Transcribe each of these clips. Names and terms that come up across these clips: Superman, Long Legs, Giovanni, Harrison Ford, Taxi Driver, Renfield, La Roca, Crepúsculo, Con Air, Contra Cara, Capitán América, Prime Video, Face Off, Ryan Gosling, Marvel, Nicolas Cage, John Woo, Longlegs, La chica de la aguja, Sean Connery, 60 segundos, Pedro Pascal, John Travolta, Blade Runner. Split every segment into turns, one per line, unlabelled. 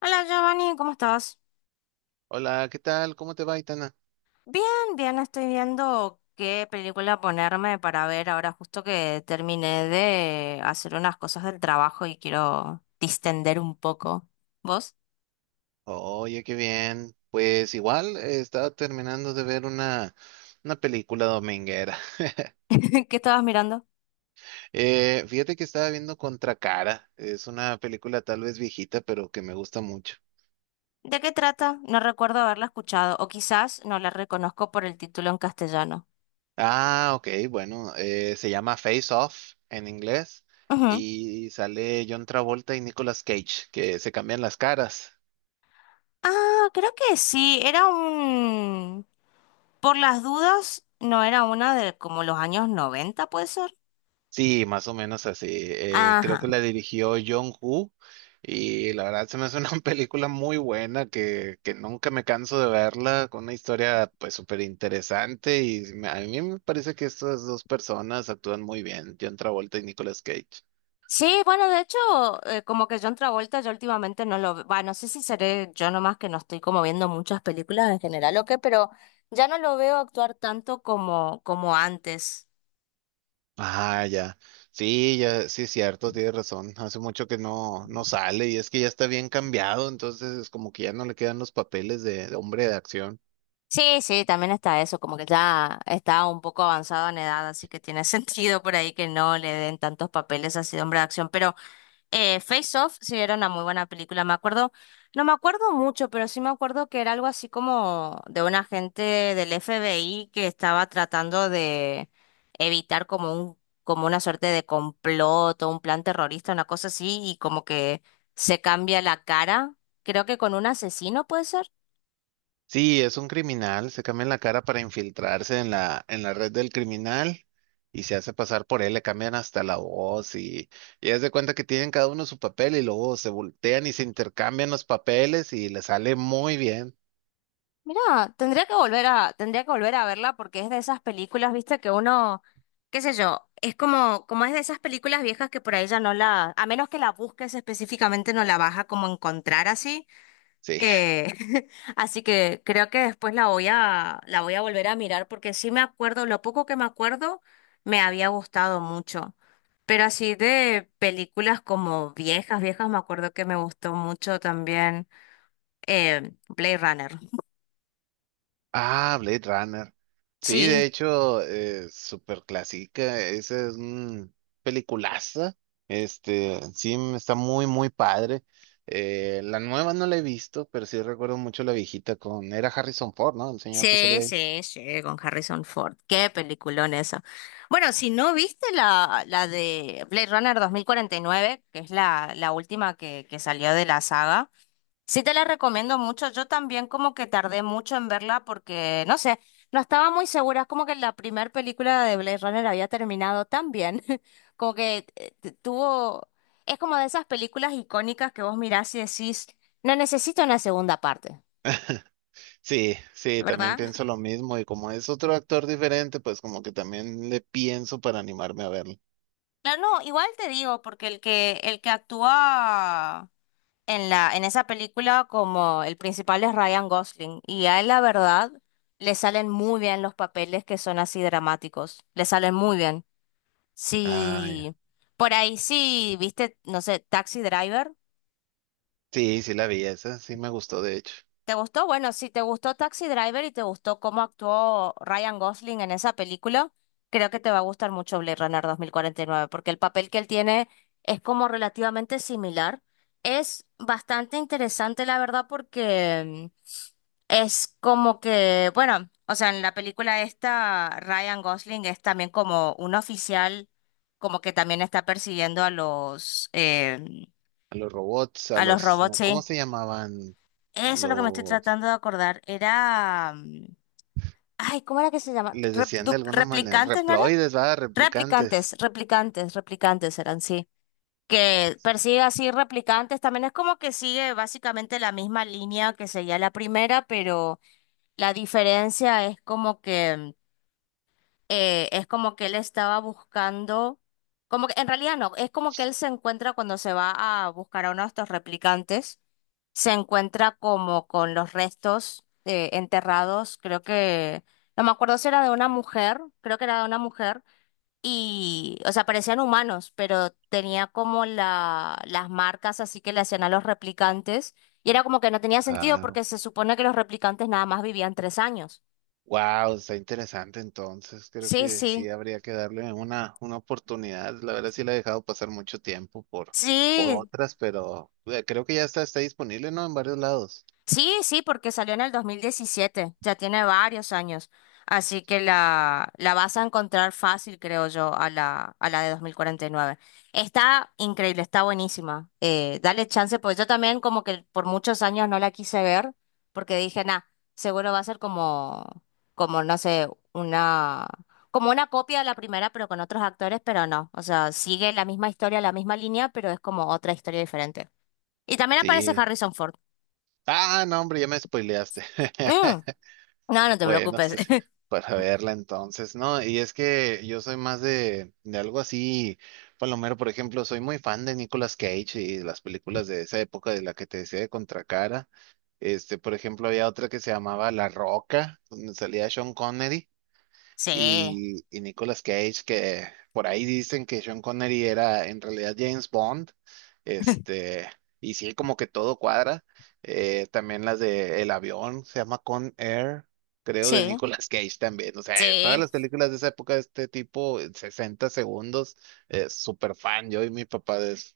Hola Giovanni, ¿cómo estás?
Hola, ¿qué tal? ¿Cómo te va, Itana?
Bien, bien, estoy viendo qué película ponerme para ver ahora justo que terminé de hacer unas cosas del trabajo y quiero distender un poco. ¿Vos?
Oye, qué bien. Pues igual estaba terminando de ver una película dominguera.
¿Qué estabas mirando?
Fíjate que estaba viendo Contra Cara. Es una película tal vez viejita, pero que me gusta mucho.
¿De qué trata? No recuerdo haberla escuchado o quizás no la reconozco por el título en castellano.
Ah, ok, bueno, se llama Face Off en inglés
Ujú.
y sale John Travolta y Nicolas Cage, que se cambian las caras.
Ah, creo que sí, era un... Por las dudas, no era una de como los años 90, ¿puede ser?
Sí, más o menos así. Creo
Ajá.
que la dirigió John Woo y la verdad se me hace una película muy buena que nunca me canso de verla, con una historia pues súper interesante y a mí me parece que estas dos personas actúan muy bien, John Travolta y Nicolas Cage.
Sí, bueno, de hecho, como que John Travolta yo últimamente no lo veo, no sé si seré yo nomás que no estoy como viendo muchas películas en general o qué, pero ya no lo veo actuar tanto como antes.
Ah, ya. Sí, ya, sí es cierto, tienes razón. Hace mucho que no sale y es que ya está bien cambiado, entonces como que ya no le quedan los papeles de hombre de acción.
Sí, sí, también está eso, como que ya está un poco avanzado en edad, así que tiene sentido por ahí que no le den tantos papeles así de hombre de acción, pero Face Off sí era una muy buena película, me acuerdo, no me acuerdo mucho, pero sí me acuerdo que era algo así como de un agente del FBI que estaba tratando de evitar como una suerte de complot o un plan terrorista, una cosa así, y como que se cambia la cara, creo que con un asesino, ¿puede ser?
Sí, es un criminal, se cambia la cara para infiltrarse en en la red del criminal y se hace pasar por él, le cambian hasta la voz y haz de cuenta que tienen cada uno su papel y luego se voltean y se intercambian los papeles y le sale muy bien.
Mira, tendría que volver a verla porque es de esas películas, viste, que uno, qué sé yo, es como, como es de esas películas viejas que por ahí ya no la, a menos que la busques específicamente, no la vas a como encontrar así.
Sí.
Eh, así que creo que después la voy a volver a mirar porque sí me acuerdo, lo poco que me acuerdo me había gustado mucho. Pero así de películas como viejas, viejas, me acuerdo que me gustó mucho también Blade Runner.
Ah, Blade Runner. Sí,
Sí.
de hecho, súper clásica. Esa es un peliculaza. Este, sí, está muy, muy padre. La nueva no la he visto, pero sí recuerdo mucho la viejita con... Era Harrison Ford, ¿no? El señor que
Sí,
salía ahí.
sí, sí, con Harrison Ford. Qué peliculón eso. Bueno, si no viste la de Blade Runner 2049, que es la última que salió de la saga, sí te la recomiendo mucho. Yo también como que tardé mucho en verla porque, no sé, no estaba muy segura. Es como que la primera película de Blade Runner había terminado tan bien. Como que tuvo... Es como de esas películas icónicas que vos mirás y decís, no necesito una segunda parte,
Sí, sí, también
¿verdad?
pienso lo mismo. Y como es otro actor diferente, pues como que también le pienso para animarme a verlo.
Claro, no, igual te digo, porque el que actúa en esa película como el principal es Ryan Gosling, y a él la verdad le salen muy bien los papeles que son así dramáticos, le salen muy bien.
Ah, ya.
Sí, por ahí sí, viste, no sé, Taxi Driver.
Sí, sí la vi esa. Sí me gustó, de hecho.
¿Te gustó? Bueno, si te gustó Taxi Driver y te gustó cómo actuó Ryan Gosling en esa película, creo que te va a gustar mucho Blade Runner 2049, porque el papel que él tiene es como relativamente similar. Es bastante interesante, la verdad, porque es como que, bueno, o sea, en la película esta, Ryan Gosling es también como un oficial, como que también está persiguiendo a
A los robots, a
a los
los...
robots,
no, ¿cómo
sí.
se llamaban?
Eso es lo que me estoy
Los...
tratando de acordar. Ay, ¿cómo era que se llama?
Les decían de alguna manera,
¿Replicantes, no era?
reploides, va, replicantes.
Replicantes, replicantes, replicantes eran, sí. Que persigue así replicantes, también es como que sigue básicamente la misma línea que seguía la primera, pero la diferencia es como que él estaba buscando, como que en realidad no, es como que él se encuentra cuando se va a buscar a uno de estos replicantes, se encuentra como con los restos enterrados, creo que, no me acuerdo si era de una mujer, creo que era de una mujer, y, o sea, parecían humanos, pero tenía como las marcas así que le hacían a los replicantes, y era como que no tenía sentido
Ah,
porque se supone que los replicantes nada más vivían 3 años.
wow, está interesante entonces. Creo
Sí,
que sí
sí.
habría que darle una oportunidad. La verdad sí la he dejado pasar mucho tiempo por
Sí,
otras, pero creo que ya está disponible, ¿no? En varios lados.
sí, sí, porque salió en el 2017, ya tiene varios años, así que la vas a encontrar fácil, creo yo, a a la de 2049. Está increíble, está buenísima. Dale chance, pues yo también como que por muchos años no la quise ver, porque dije, nah, seguro va a ser como, como, no sé, una, como una copia de la primera, pero con otros actores, pero no, o sea, sigue la misma historia, la misma línea, pero es como otra historia diferente. Y también aparece
Sí.
Harrison Ford.
Ah, no, hombre, ya me spoileaste.
Mm. No, no te
Bueno,
preocupes.
pues, para verla entonces, ¿no? Y es que yo soy más de algo así, Palomero, por ejemplo, soy muy fan de Nicolas Cage y las películas de esa época de la que te decía de Contracara. Este, por ejemplo, había otra que se llamaba La Roca, donde salía Sean Connery
Sí,
y Nicolas Cage, que por ahí dicen que Sean Connery era en realidad James Bond, este, y sí, como que todo cuadra. También las de El avión, se llama Con Air, creo, de
sí,
Nicolas Cage también. O sea, en todas
sí.
las películas de esa época de este tipo, en 60 segundos, súper fan, yo y mi papá de eso.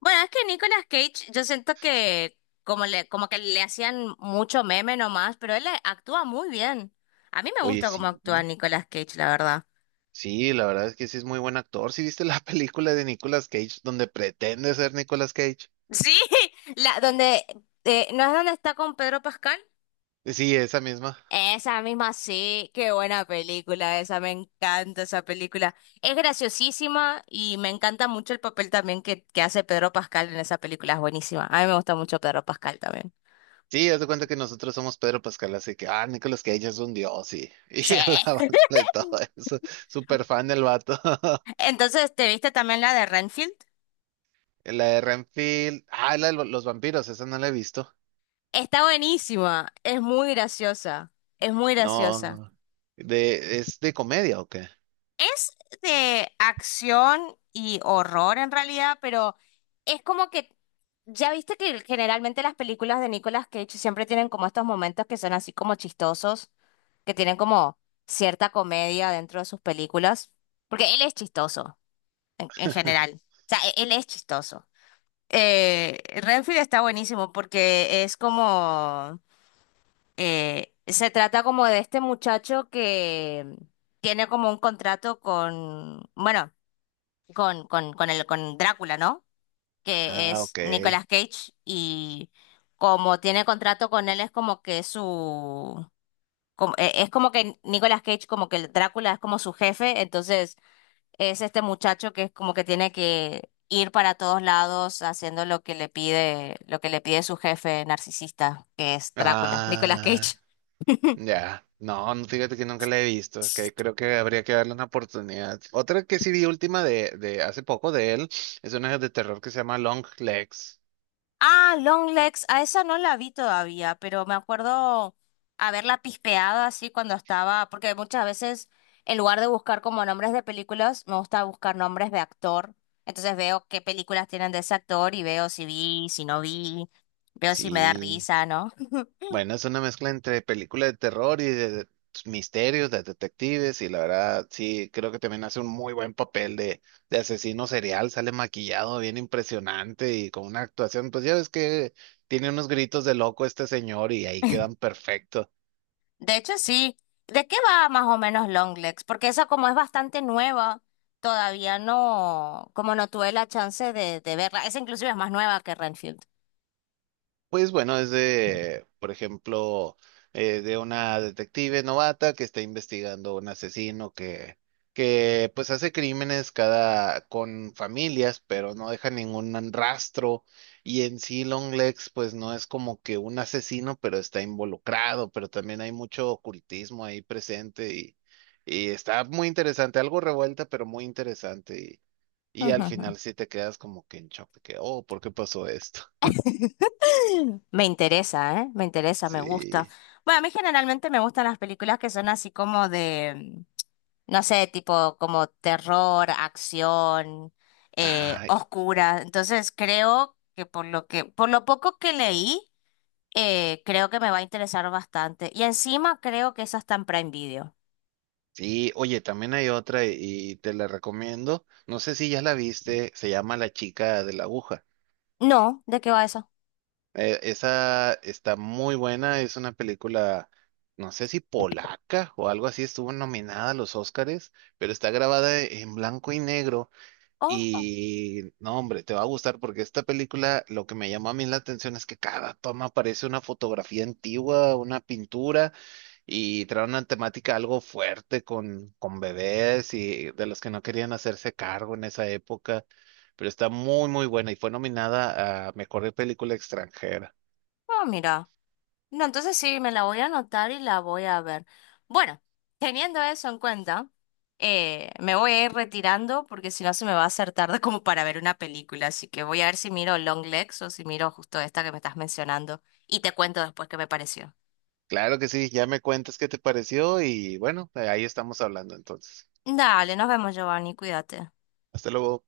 Bueno, es que Nicolas Cage, yo siento que como le, como que le hacían mucho meme nomás, pero él actúa muy bien. A mí me
Oye,
gusta cómo
sí.
actúa Nicolas Cage, la verdad.
Sí, la verdad es que sí es muy buen actor. ¿Sí viste la película de Nicolas Cage donde pretende ser Nicolas Cage?
Sí, la donde ¿no es donde está con Pedro Pascal?
Sí, esa misma.
Esa misma sí, qué buena película esa, me encanta esa película. Es graciosísima y me encanta mucho el papel también que hace Pedro Pascal en esa película, es buenísima. A mí me gusta mucho Pedro Pascal también.
Sí, haz de cuenta que nosotros somos Pedro Pascal, así que, ah, Nicolas Cage es un dios, y,
Sí.
y alaban de todo eso. Súper fan del vato.
Entonces, ¿te viste también la de Renfield?
La de Renfield, ah, la de los vampiros, esa no la he visto.
Está buenísima, es muy graciosa, es muy graciosa.
No, de, ¿es de comedia o qué?
Es de acción y horror en realidad, pero es como que, ya viste que generalmente las películas de Nicolas Cage siempre tienen como estos momentos que son así como chistosos, que tienen como cierta comedia dentro de sus películas, porque él es chistoso en general, o sea, él es chistoso. Renfield está buenísimo porque es como, se trata como de este muchacho que tiene como un contrato con, bueno, con el, con Drácula, ¿no? Que
Ah,
es
ok.
Nicolas Cage y como tiene contrato con él es como que su, es como que Nicolas Cage como que el Drácula es como su jefe, entonces es este muchacho que es como que tiene que ir para todos lados haciendo lo que le pide, lo que le pide su jefe narcisista, que es Drácula, Nicolas
Ah,
Cage.
ya. No, no, fíjate que nunca la he visto, que creo que habría que darle una oportunidad. Otra que sí vi última de hace poco de él, es una de terror que se llama Long Legs.
Ah, Longlegs, a esa no la vi todavía, pero me acuerdo haberla pispeado así cuando estaba, porque muchas veces en lugar de buscar como nombres de películas, me gusta buscar nombres de actor. Entonces veo qué películas tienen de ese actor y veo si vi, si no vi, veo si me da
Sí.
risa, ¿no?
Bueno, es una mezcla entre película de terror y de misterios, de detectives, y la verdad, sí, creo que también hace un muy buen papel de asesino serial, sale maquillado, bien impresionante y con una actuación, pues ya ves que tiene unos gritos de loco este señor y ahí quedan perfectos.
De hecho, sí. ¿De qué va más o menos Longlegs? Porque esa como es bastante nueva, todavía no, como no tuve la chance de verla. Esa inclusive es más nueva que Renfield.
Pues bueno, es de, por ejemplo, de una detective novata que está investigando un asesino que pues hace crímenes cada con familias, pero no deja ningún rastro. Y en sí Longlegs, pues no es como que un asesino, pero está involucrado, pero también hay mucho ocultismo ahí presente y está muy interesante, algo revuelta, pero muy interesante. Y al final sí te quedas como que en shock, de que, oh, ¿por qué pasó esto?
Me interesa, ¿eh? Me interesa, me gusta.
Sí.
Bueno, a mí generalmente me gustan las películas que son así como de, no sé, tipo como terror, acción,
Ay,
oscura. Entonces creo que, por lo poco que leí, creo que me va a interesar bastante. Y encima creo que esa está en Prime Video.
sí, oye, también hay otra y te la recomiendo. No sé si ya la viste, se llama La chica de la aguja.
No, ¿de qué va eso?
Esa está muy buena, es una película, no sé si polaca o algo así, estuvo nominada a los Óscares, pero está grabada en blanco y negro
Oh, oh,
y no, hombre, te va a gustar porque esta película lo que me llamó a mí la atención es que cada toma parece una fotografía antigua, una pintura. Y trae una temática algo fuerte con bebés y de los que no querían hacerse cargo en esa época, pero está muy, muy buena y fue nominada a Mejor Película Extranjera.
oh, mira. No, entonces sí, me la voy a anotar y la voy a ver. Bueno, teniendo eso en cuenta, me voy a ir retirando porque si no se me va a hacer tarde como para ver una película. Así que voy a ver si miro Long Legs o si miro justo esta que me estás mencionando. Y te cuento después qué me pareció.
Claro que sí, ya me cuentas qué te pareció y bueno, ahí estamos hablando entonces.
Dale, nos vemos, Giovanni, cuídate.
Hasta luego.